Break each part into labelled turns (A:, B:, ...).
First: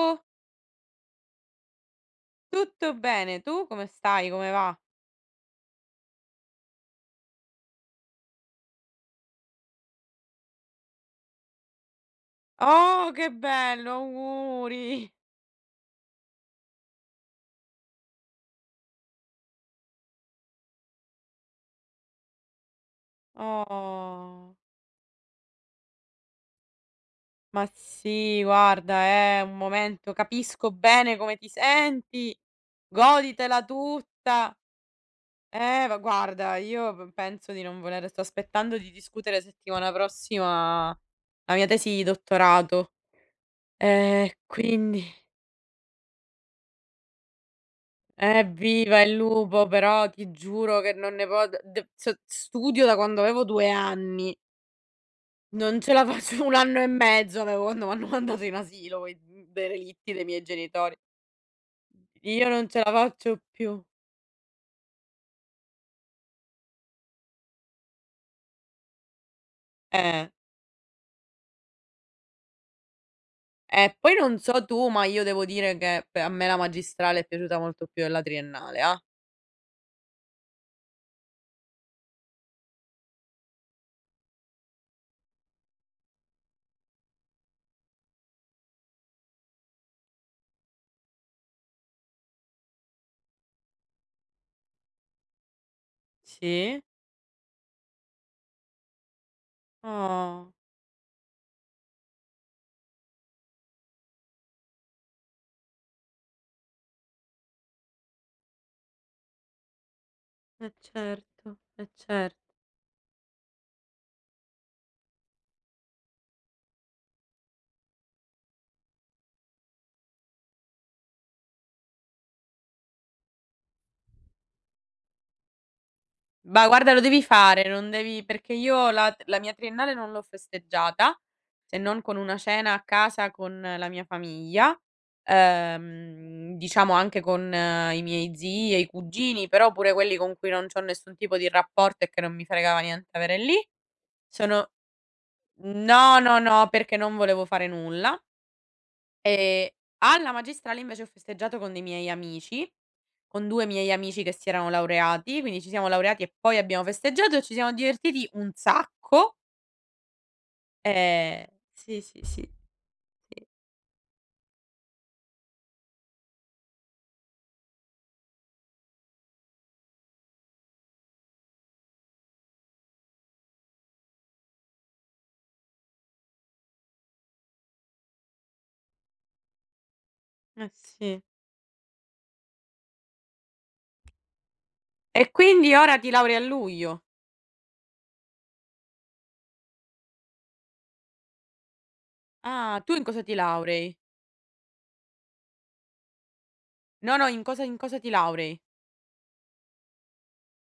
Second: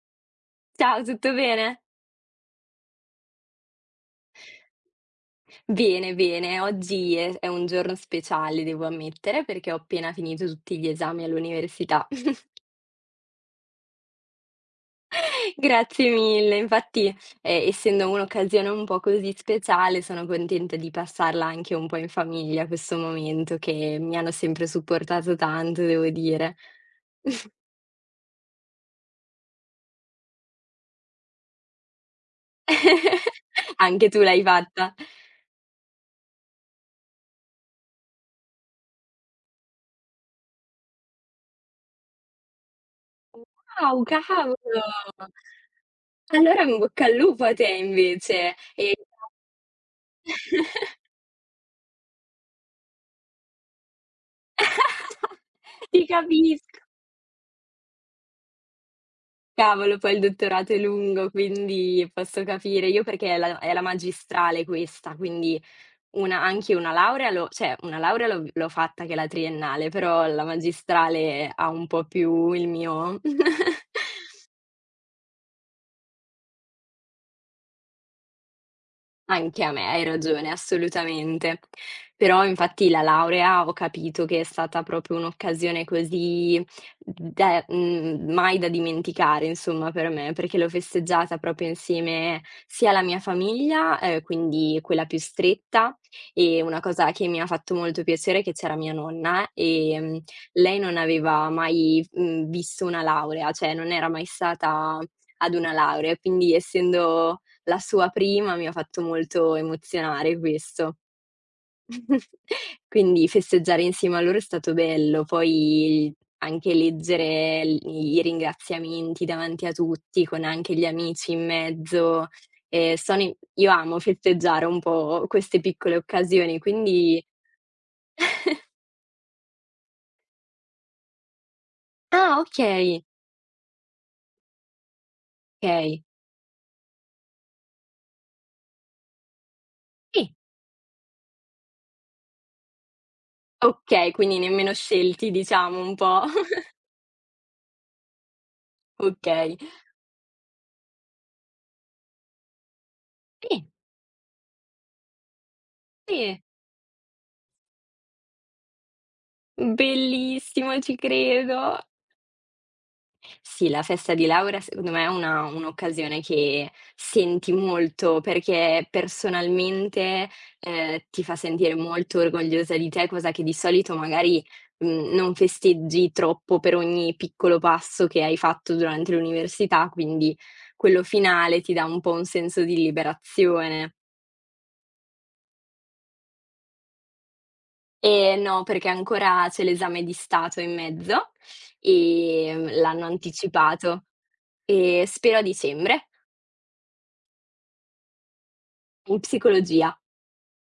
A: Oh,
B: Ciao, tutto bene?
A: tutto bene, tu come stai? Come va?
B: Bene, bene. Oggi è un giorno speciale, devo ammettere, perché ho appena finito tutti gli esami all'università.
A: Oh, che bello, auguri!
B: Grazie mille. Infatti, essendo un'occasione un po' così speciale, sono contenta di passarla anche un po' in famiglia, questo momento che mi hanno
A: Oh,
B: sempre supportato tanto, devo dire.
A: ma sì, guarda, è un momento, capisco bene come ti senti, goditela
B: Anche tu l'hai
A: tutta.
B: fatta?
A: Ma guarda, io penso di non voler, sto aspettando di discutere settimana prossima la mia tesi di dottorato.
B: Wow, cavolo!
A: Quindi.
B: Allora in bocca al lupo a te invece.
A: Evviva il lupo, però ti giuro che non ne po d cioè studio da quando avevo 2 anni, non ce la
B: Ti
A: faccio, 1
B: capisco.
A: anno e mezzo avevo quando m'hanno mandato in asilo coi
B: Cavolo,
A: derelitti
B: poi il
A: dei miei
B: dottorato è
A: genitori.
B: lungo, quindi posso
A: Io non ce
B: capire.
A: la
B: Io perché è
A: faccio
B: la è la
A: più.
B: magistrale questa, quindi una anche una laurea l'ho, cioè una laurea l'ho fatta, che è la triennale, però
A: Eh.
B: la magistrale ha un po' più il mio.
A: E poi non so tu, ma io devo dire che pe a me la magistrale è piaciuta molto più della triennale, ah.
B: Anche a me, hai ragione, assolutamente. Però infatti la laurea ho capito che è stata proprio un'occasione così da mai da dimenticare, insomma, per me, perché l'ho festeggiata proprio insieme sia alla mia famiglia, quindi quella più stretta, e
A: Sì?
B: una cosa che mi ha fatto molto piacere è che c'era mia nonna.
A: Oh,
B: Lei non aveva mai visto una laurea, cioè non era mai stata ad una laurea, quindi essendo la sua prima, mi ha fatto molto emozionare
A: e
B: questo.
A: certo, e cer
B: Quindi festeggiare insieme a loro è stato bello, poi anche leggere l i ringraziamenti davanti a tutti, con anche gli amici in mezzo, sono i io amo festeggiare un po' queste piccole occasioni,
A: ma guarda lo devi
B: quindi.
A: fare, non devi, perché io la mia triennale non l'ho festeggiata, se non con una
B: Ah,
A: cena a
B: okay,
A: casa con la mia famiglia,
B: okay.
A: diciamo anche con i miei zii e i cugini, però pure quelli
B: Sì,
A: con cui non c'ho nessun tipo di rapporto e che non mi fregava niente avere lì.
B: okay, quindi
A: Sono
B: nemmeno scelti, diciamo, un
A: No,
B: po'.
A: no, no, perché non volevo fare nulla.
B: Okay.
A: Ehm, alla magistrale invece ho festeggiato con 2
B: Sì,
A: miei amici che si erano laureati, quindi ci siamo laureati e
B: sì,
A: poi abbiamo festeggiato e ci siamo divertiti un sacco.
B: bellissimo, ci
A: ehm
B: credo.
A: sì, sì, sì, sì.
B: Sì, la festa di laurea secondo me è una un'occasione che senti molto, perché personalmente, ti fa sentire molto orgogliosa di te, cosa che di solito magari non festeggi troppo per ogni piccolo passo che hai fatto durante l'università, quindi
A: Eh
B: quello
A: sì.
B: finale ti dà un po' un senso di liberazione.
A: E quindi ora ti laurei a luglio.
B: No, perché ancora c'è l'esame di Stato in mezzo,
A: "Ah, tu in
B: l'hanno
A: cosa ti laurei?"
B: anticipato e spero a dicembre,
A: "No, no, in cosa ti laurei?"
B: in psicologia.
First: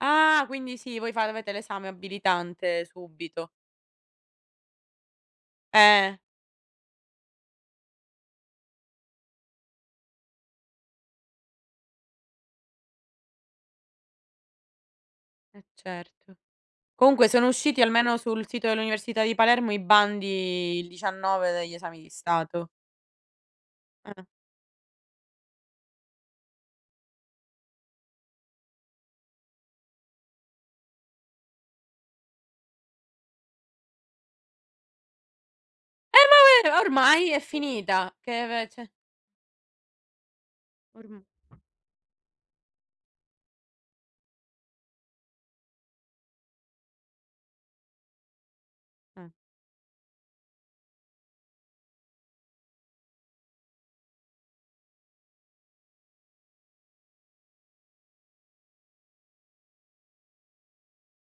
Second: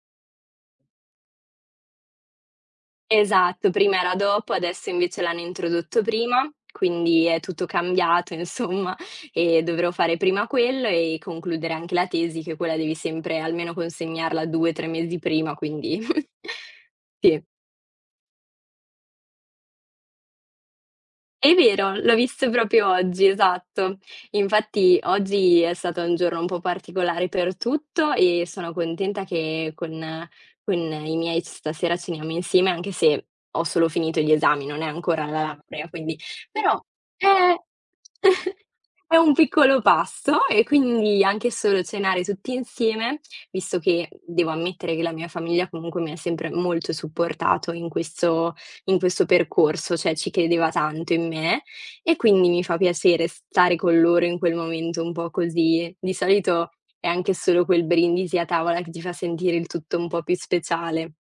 A: "Ah, quindi sì, voi fa avete l'esame abilitante subito."
B: Esatto, prima era dopo, adesso invece l'hanno introdotto
A: Eh,
B: prima, quindi è tutto cambiato insomma, e dovrò fare prima quello e concludere anche la tesi, che quella devi sempre almeno consegnarla 2, 3 mesi prima,
A: eh
B: quindi
A: certo. Comunque
B: sì.
A: sono usciti almeno sul sito dell'Università di Palermo i bandi il 19
B: È
A: degli
B: vero,
A: esami di
B: l'ho visto
A: Stato.
B: proprio oggi, esatto.
A: Eh.
B: Infatti oggi è stato un giorno un po' particolare per tutto, e sono contenta che con i miei stasera ceniamo insieme, anche se ho solo finito gli esami, non è ancora la laurea, quindi però
A: Ma ormai è
B: eh,
A: finita, che cioè
B: è un piccolo passo, e
A: orm
B: quindi anche solo cenare tutti insieme, visto che devo ammettere che la mia famiglia comunque mi ha sempre molto supportato in questo
A: eh,
B: percorso, cioè ci credeva tanto in me, e quindi mi fa piacere stare con loro in quel momento un po' così. Di solito è anche solo quel brindisi a tavola che ti fa sentire il tutto un po' più speciale.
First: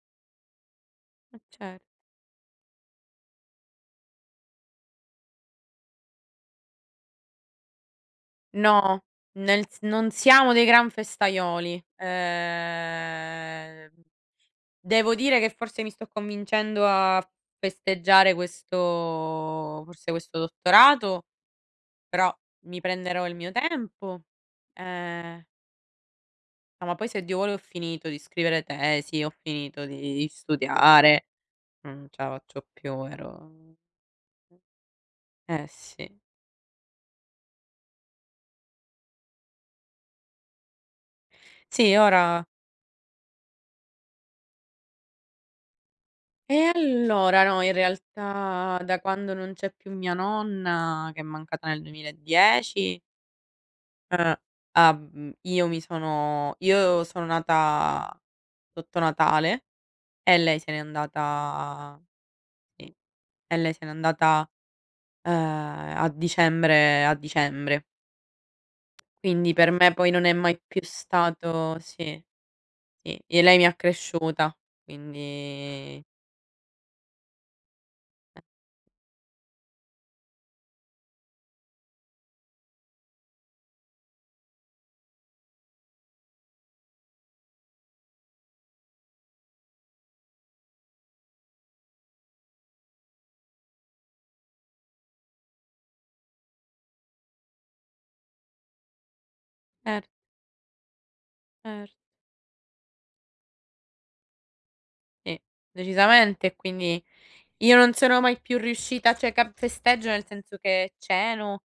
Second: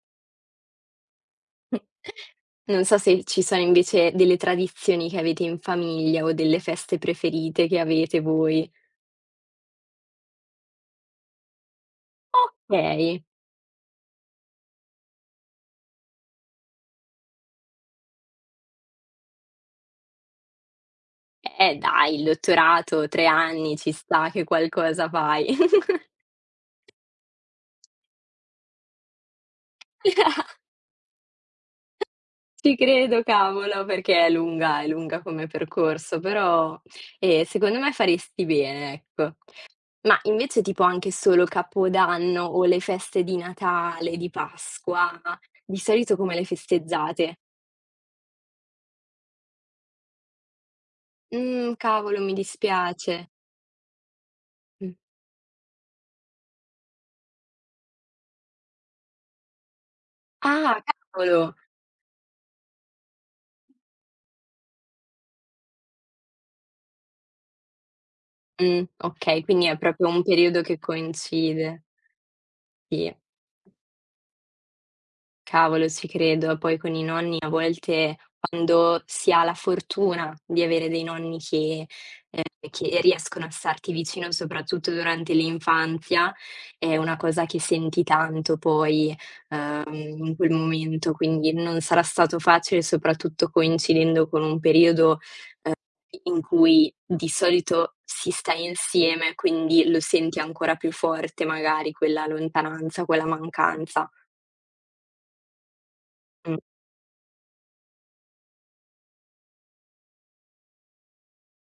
A: e cer
B: Non so se ci sono invece delle tradizioni che avete in famiglia o delle feste preferite che avete voi.
A: no, nel s non siamo dei gran festaioli.
B: Okay,
A: Devo dire che forse mi sto convincendo a festeggiare questo dottorato,
B: dai, il
A: però mi
B: dottorato, 3
A: prenderò il mio
B: anni, ci
A: tempo.
B: sta che qualcosa
A: Ehm,
B: fai.
A: no, ma poi se Dio vuole ho finito di scrivere tesi, ho finito di studiare, non ce la faccio
B: Ci
A: più,
B: credo,
A: ero
B: cavolo, perché è lunga come
A: eh sì.
B: percorso, però, secondo me faresti bene, ecco. Ma invece tipo anche solo
A: Sì,
B: Capodanno
A: ora
B: o le feste di Natale, di Pasqua, di solito come le
A: e
B: festeggiate?
A: allora no, in realtà da quando non c'è più mia nonna, che è mancata nel
B: Cavolo, mi
A: 2010,
B: dispiace.
A: uhm,
B: Mh.
A: io sono nata sotto Natale e lei se n'è
B: Ah, cavolo!
A: andata, sì, e lei se n'è andata, uhm, a dicembre a dicembre.
B: Okay,
A: Quindi
B: quindi
A: per
B: è
A: me poi
B: proprio un
A: non è mai
B: periodo che
A: più stato,
B: coincide.
A: sì,
B: Sì.
A: sì, e lei mi ha cresciuta,
B: Cavolo,
A: quindi
B: ci credo. Poi con i nonni, a volte
A: eh,
B: quando si ha la fortuna di avere dei nonni ehm, che riescono a starti vicino soprattutto durante l'infanzia, è una cosa che senti tanto poi, uhm, in quel momento, quindi non sarà stato facile, soprattutto coincidendo con un periodo in cui di solito si sta insieme, quindi lo
A: cer
B: senti ancora più forte
A: cer
B: magari, quella lontananza, quella mancanza.
A: sì, decisamente.
B: Mh,
A: Quindi io non sono mai più riuscita, cioè cap festeggio nel senso che ceno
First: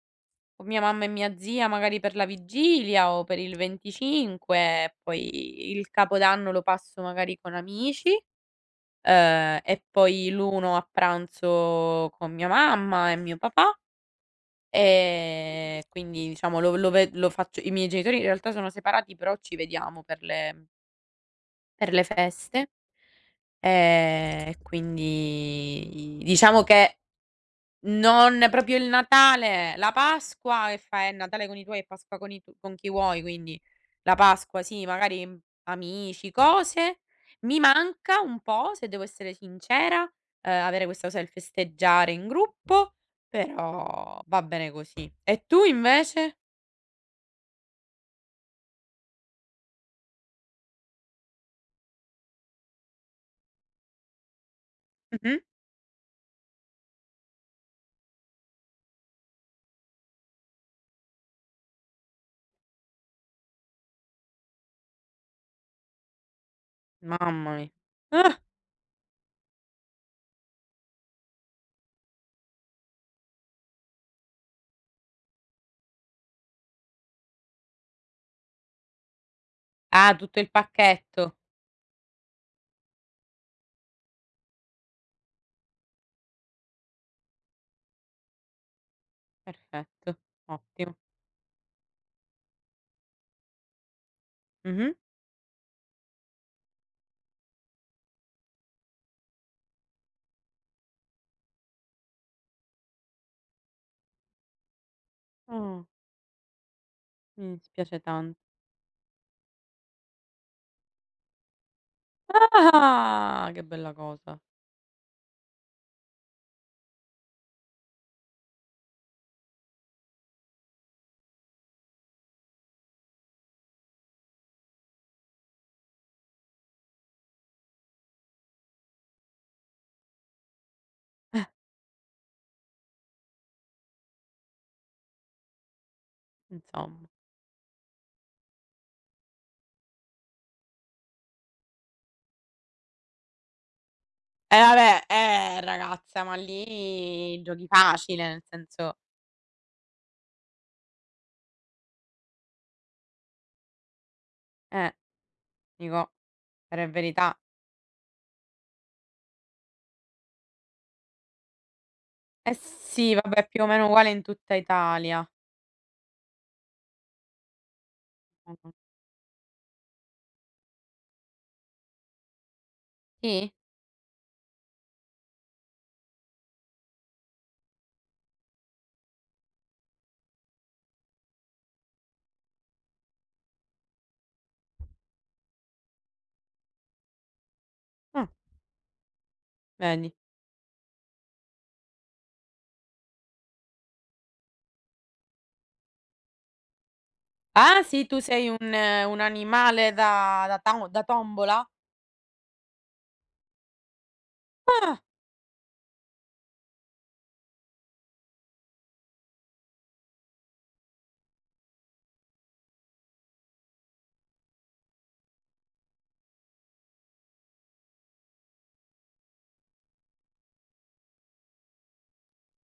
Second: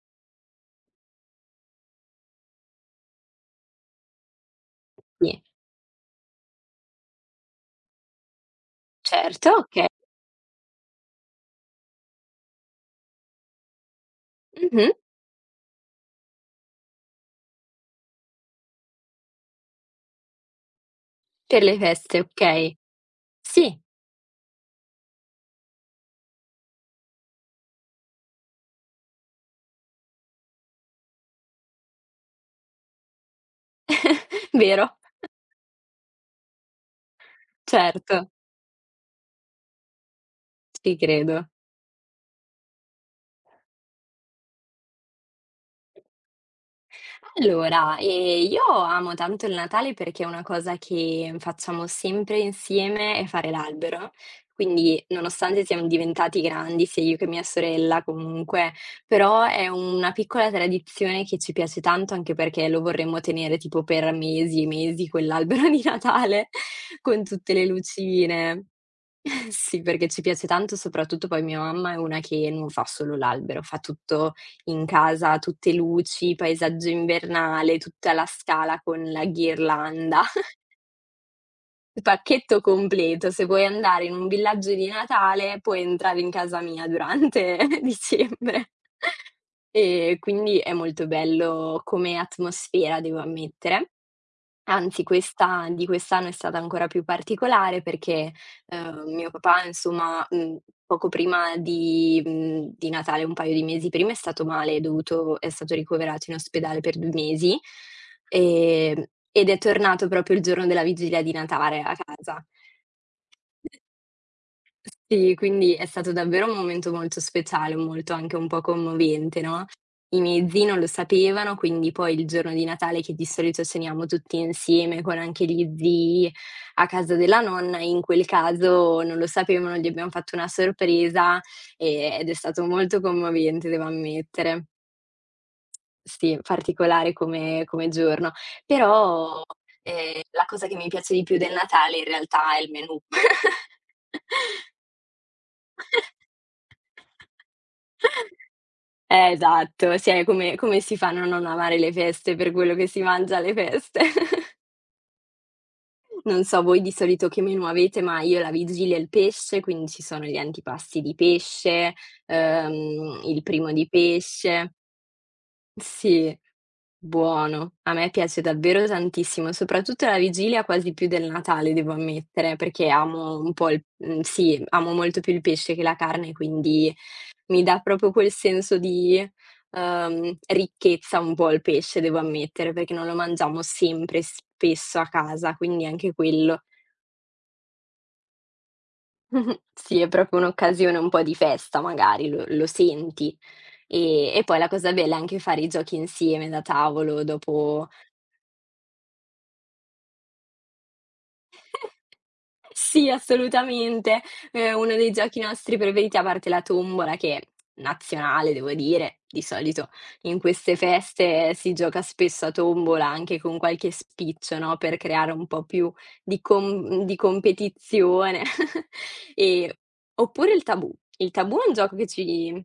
A: con mia mamma e mia zia magari per la vigilia o per il 25,
B: sì.
A: poi il capodanno lo passo magari con amici,
B: Certo,
A: e
B: okay.
A: poi l'1 a pranzo con mia mamma e mio papà.
B: Mh-mh.
A: Quindi diciamo lo faccio, i miei genitori in realtà sono separati, però ci vediamo per le
B: Per le feste,
A: feste.
B: okay. Sì,
A: Quindi diciamo che non proprio il Natale, la Pasqua, e fai il Natale con i tuoi e Pasqua con i tu con chi vuoi, quindi la Pasqua sì,
B: vero,
A: magari, amici, cose. Mi manca
B: certo,
A: un po', se devo essere sincera, avere
B: ci
A: questa cosa del
B: credo.
A: festeggiare in gruppo, però va bene così. E tu invece?
B: Allora, io amo tanto il Natale perché una cosa che facciamo sempre insieme è fare l'albero. Quindi,
A: Mh-mh.
B: nonostante siamo diventati grandi, sia io che mia sorella comunque, però è una piccola tradizione che ci piace tanto, anche perché lo vorremmo tenere tipo per mesi e mesi, quell'albero di Natale, con
A: Mamma
B: tutte
A: mi
B: le
A: Ah!
B: lucine. Sì, perché ci piace tanto, soprattutto poi mia mamma è una che non fa solo l'albero, fa tutto in casa: tutte luci, paesaggio invernale, tutta la scala con la
A: Ah,
B: ghirlanda,
A: tutto il pacchetto.
B: il pacchetto completo. Se vuoi andare in un villaggio di Natale, puoi entrare in casa mia durante dicembre. E
A: Perfetto,
B: quindi è
A: ottimo.
B: molto bello come atmosfera, devo ammettere.
A: Mh-mh.
B: Anzi, questa di quest'anno è stata ancora più particolare perché, mio papà insomma, poco prima di Natale, un paio di mesi prima, è stato male, è stato
A: Ah.
B: ricoverato in ospedale per 2
A: Mi
B: mesi,
A: dispiace tanto.
B: ehm, ed è tornato proprio il giorno della vigilia di Natale a casa.
A: Ah! Che bella cosa,
B: Sì, quindi è stato davvero un momento molto speciale, molto anche un po' commovente, no, i miei zii non lo sapevano, quindi poi il giorno di Natale, che di solito ceniamo tutti insieme con anche gli zii a casa della nonna, in quel caso non lo sapevano, gli abbiamo fatto una sorpresa, ed è stato molto commovente, devo ammettere. Sì,
A: insomma.
B: particolare come giorno. Però, la cosa che mi piace di più del Natale in realtà è il menù.
A: Eh vabbè, ragazza, ma lì giochi facile, nel senso
B: Esatto, sì, è come si fa a non amare le feste per quello che si mangia alle feste.
A: eh, dico,
B: Non so
A: per
B: voi
A: è
B: di solito
A: verità.
B: che menù avete, ma io la vigilia il pesce, quindi ci sono gli antipasti di pesce,
A: Eh sì,
B: il
A: vabbè, più o
B: primo
A: meno
B: di
A: uguale in tutta
B: pesce.
A: Italia.
B: Sì. Buono, a me piace
A: Mh-mh.
B: davvero tantissimo, soprattutto la vigilia quasi più del Natale, devo ammettere, perché amo
A: Sì?
B: un po' sì, amo molto più il pesce che la carne, quindi mi dà proprio quel senso di ricchezza un po' il pesce, devo ammettere, perché non lo mangiamo sempre, spesso a casa, quindi anche quello
A: Ah,
B: sì, è
A: vedi.
B: proprio un'occasione un po' di festa magari, lo senti. E poi la cosa bella è anche fare i giochi insieme da tavolo
A: Ah
B: dopo.
A: sì, tu sei un animale da da tao da tombola?
B: Sì, assolutamente. È uno
A: Ah!
B: dei giochi nostri preferiti, a parte la tombola, che è nazionale, devo dire. Di solito in queste feste si gioca spesso a tombola anche con qualche spiccio, no, per creare un po' più di competizione. Ehm, oppure il tabù. Il tabù è un gioco che ci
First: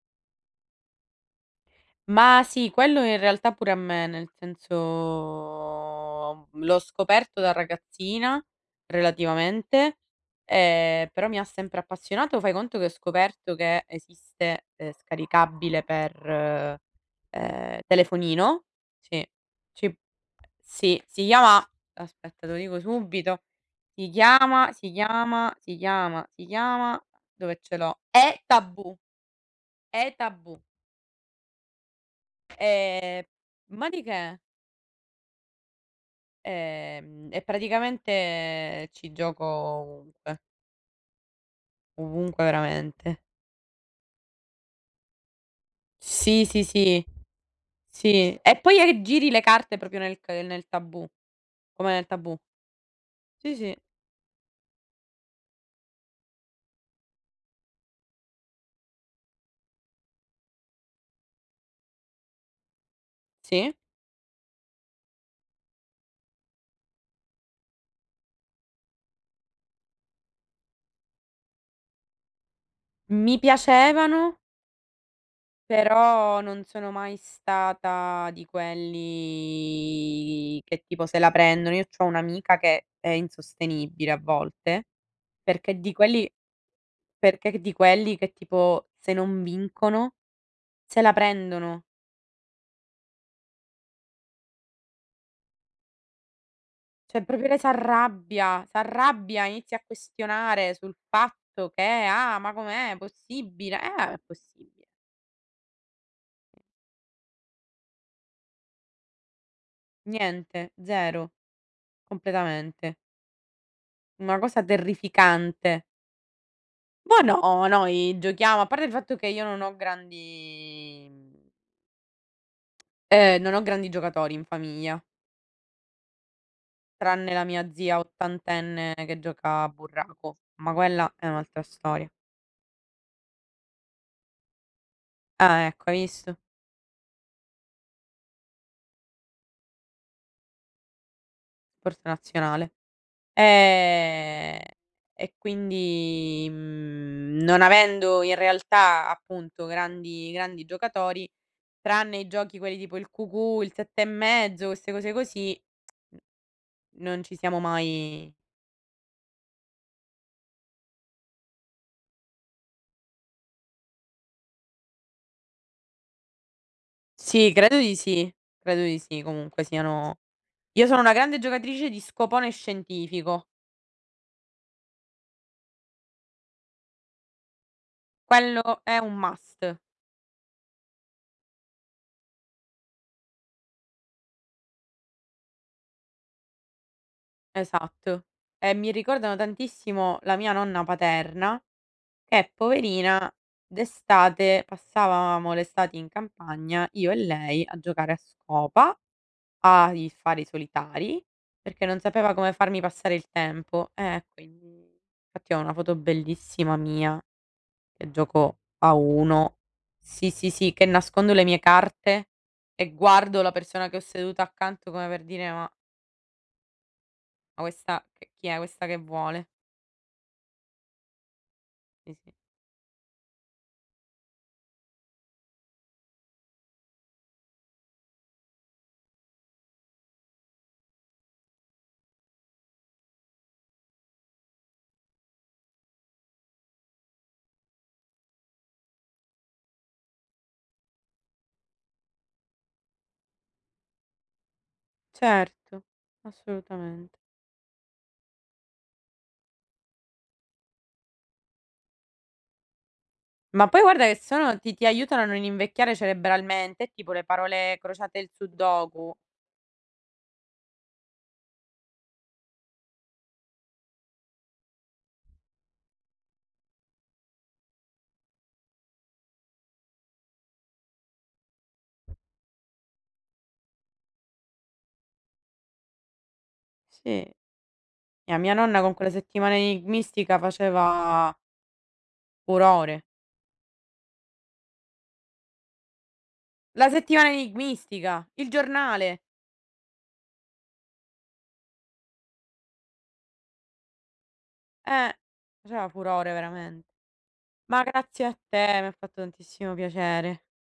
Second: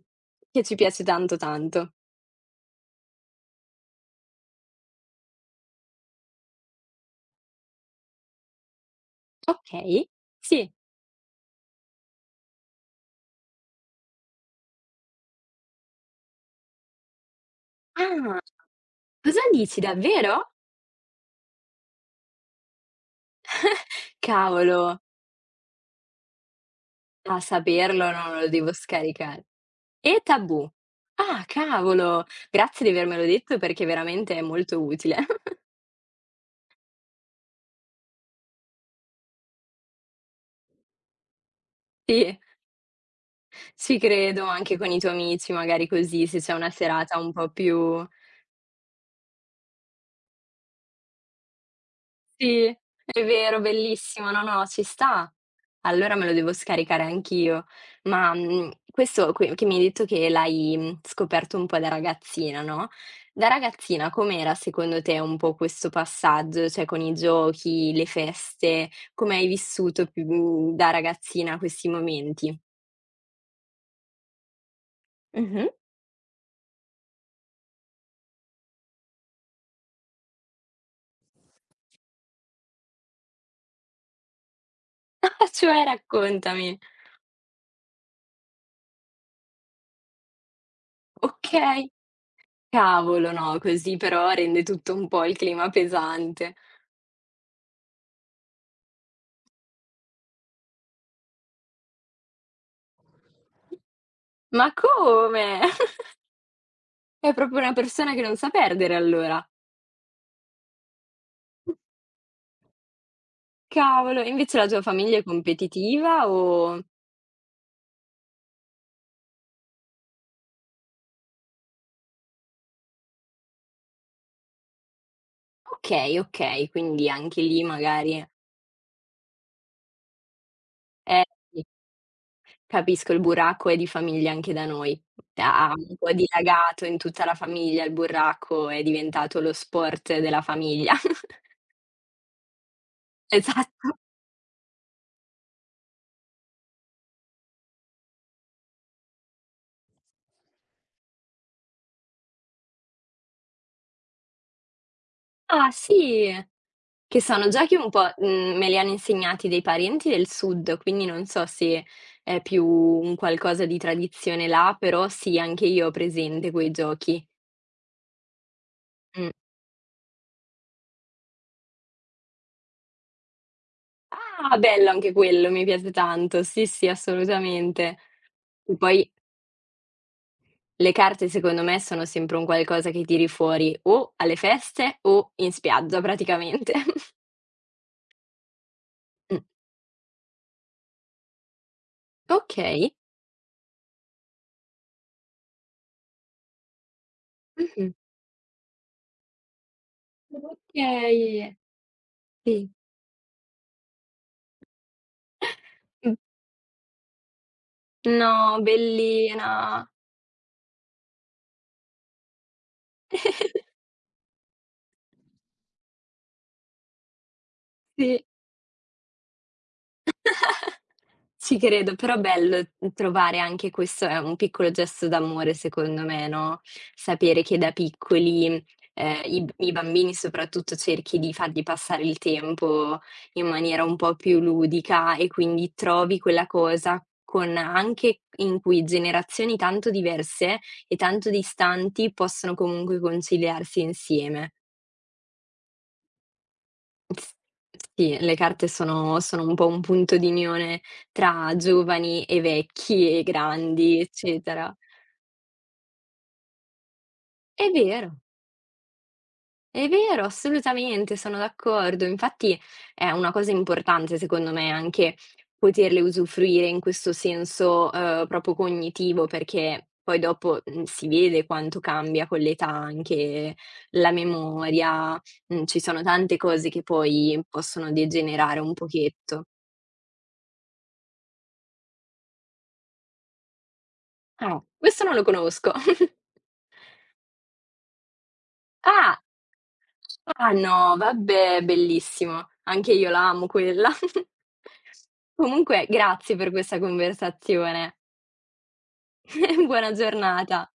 B: che ci piace tanto, tanto.
A: Ma sì, quello in realtà pure a me, nel senso l'ho scoperto da ragazzina relativamente,
B: Okay, sì.
A: però mi ha sempre appassionato. Fai conto che ho scoperto che esiste, scaricabile per,
B: Ah,
A: telefonino, sì,
B: cosa dici,
A: ci
B: davvero?
A: sì, si chiama aspetta te lo dico subito, si chiama si
B: Cavolo,
A: chiama si chiama si chiama
B: a
A: dove ce l'ho?
B: saperlo non
A: E
B: lo devo
A: Tabù,
B: scaricare.
A: E
B: E
A: Tabù.
B: tabù. Ah, cavolo! Grazie di avermelo
A: Ehm,
B: detto, perché
A: ma di
B: veramente
A: che?
B: è molto utile.
A: E praticamente ci gioco ovunque,
B: Sì,
A: ovunque veramente.
B: ci credo, anche con i tuoi amici, magari così, se
A: Sì,
B: c'è
A: sì,
B: una
A: sì,
B: serata un po' più.
A: sì. E poi giri le carte proprio nel tabù, come nel tabù.
B: Sì, è
A: Sì,
B: vero,
A: sì,
B: bellissimo. No, no, ci sta. Allora me lo devo scaricare anch'io. Ma, questo qui che mi hai detto che l'hai, scoperto un po' da ragazzina, no, da
A: sì.
B: ragazzina com'era secondo te un po' questo passaggio, cioè con i giochi, le feste, come hai vissuto più da ragazzina questi momenti?
A: Mi piacevano,
B: Mh-mh.
A: però non sono mai stata di quelli che tipo se la prendono. Io c'ho un'amica che è insostenibile a volte,
B: Ah,
A: perché
B: cioè
A: di quelli
B: raccontami.
A: perché di quelli che tipo se non vincono se la prendono.
B: Okay. Cavolo, no, così però rende tutto un po' il clima pesante.
A: Cioè proprio lei s'arrabbia, s'arrabbia, inizia a questionare sul fatto che: "Ah, ma com'è possibile?" È
B: Ma
A: possibile.
B: come? È proprio una persona che non sa perdere, allora.
A: Niente, 0, completamente.
B: Cavolo, e
A: Una
B: invece
A: cosa
B: la tua famiglia è
A: terrificante.
B: competitiva o
A: Ma no, noi giochiamo, a parte il fatto che io non ho grandi non ho grandi giocatori in famiglia,
B: okay, okay, quindi
A: tranne
B: anche
A: la
B: lì
A: mia zia
B: magari,
A: ottantenne che gioca a burraco, ma quella
B: eh
A: è un'altra
B: sì,
A: storia.
B: capisco, il burraco è di famiglia anche da noi.
A: Ah,
B: Ha
A: ecco,
B: un
A: hai
B: po'
A: visto?
B: dilagato in tutta la famiglia, il burraco è diventato lo sport della famiglia.
A: Sport nazionale.
B: Esatto.
A: Ehm, e quindi, non avendo in realtà appunto grandi grandi giocatori, tranne i giochi quelli tipo il Cucù, il 7 e mezzo, queste cose così,
B: Ah sì? Che
A: non ci
B: sono
A: siamo
B: già che un po',
A: mai,
B: me li hanno insegnati dei parenti del sud, quindi non so se è più un qualcosa di tradizione là, però sì, anche io ho presente quei giochi.
A: sì, credo di sì, credo di sì,
B: Mh.
A: comunque siano. Io sono una grande giocatrice di scopone scientifico,
B: Ah, bello anche quello, mi piace tanto. Sì, sì, assolutamente. E
A: quello è
B: poi
A: un must,
B: le carte secondo me sono sempre un qualcosa che tiri fuori o alle feste o in spiaggia praticamente.
A: esatto. E mi ricordano
B: Mh.
A: tantissimo la mia nonna paterna. Che
B: Okay.
A: poverina, d'estate passavamo l'estate in campagna io e lei a
B: Mh-mh.
A: giocare a scopa, a i fare i solitari,
B: Okay.
A: perché non sapeva come
B: Sì.
A: farmi passare il tempo. Quindi infatti ho una foto
B: Mh.
A: bellissima mia che gioco
B: No,
A: a uno.
B: bellina.
A: Sì, sì, sì, che nascondo le mie carte e guardo la persona che ho seduta accanto come per dire: "Ma questa
B: Sì.
A: che chi è? Questa che vuole?"
B: Ci credo,
A: Sì,
B: però
A: sì.
B: bello trovare anche questo è un piccolo gesto d'amore secondo me, no, sapere che da piccoli, i bambini soprattutto, cerchi di fargli passare il tempo in maniera un po' più ludica, e quindi trovi quella cosa con anche in cui generazioni tanto diverse e tanto distanti possono comunque conciliarsi insieme.
A: Certo, assolutamente.
B: S sì, le carte sono un po' un punto d'unione tra giovani e vecchi e
A: Ma poi
B: grandi,
A: guarda che sono ti
B: eccetera.
A: ti aiutano a non invecchiare cerebralmente, tipo le
B: È
A: parole crociate
B: vero,
A: e il sudoku.
B: è vero, assolutamente, sono d'accordo. Infatti è una cosa importante secondo me anche poterle usufruire in questo senso, proprio cognitivo, perché poi dopo, si vede quanto cambia con l'età anche la memoria, ci sono tante cose che
A: Sì,
B: poi possono
A: mia
B: degenerare un
A: nonna con quella
B: pochetto.
A: settimana enigmistica faceva furore.
B: Ah, questo non lo conosco.
A: La settimana enigmistica, il
B: Ah!
A: giornale,
B: Ah no, vabbè, bellissimo. Anche io la amo quella.
A: eh,
B: Comunque
A: faceva furore
B: grazie per questa
A: veramente. Ma
B: conversazione.
A: grazie a te, mi ha fatto tantissimo
B: Buona
A: piacere.
B: giornata.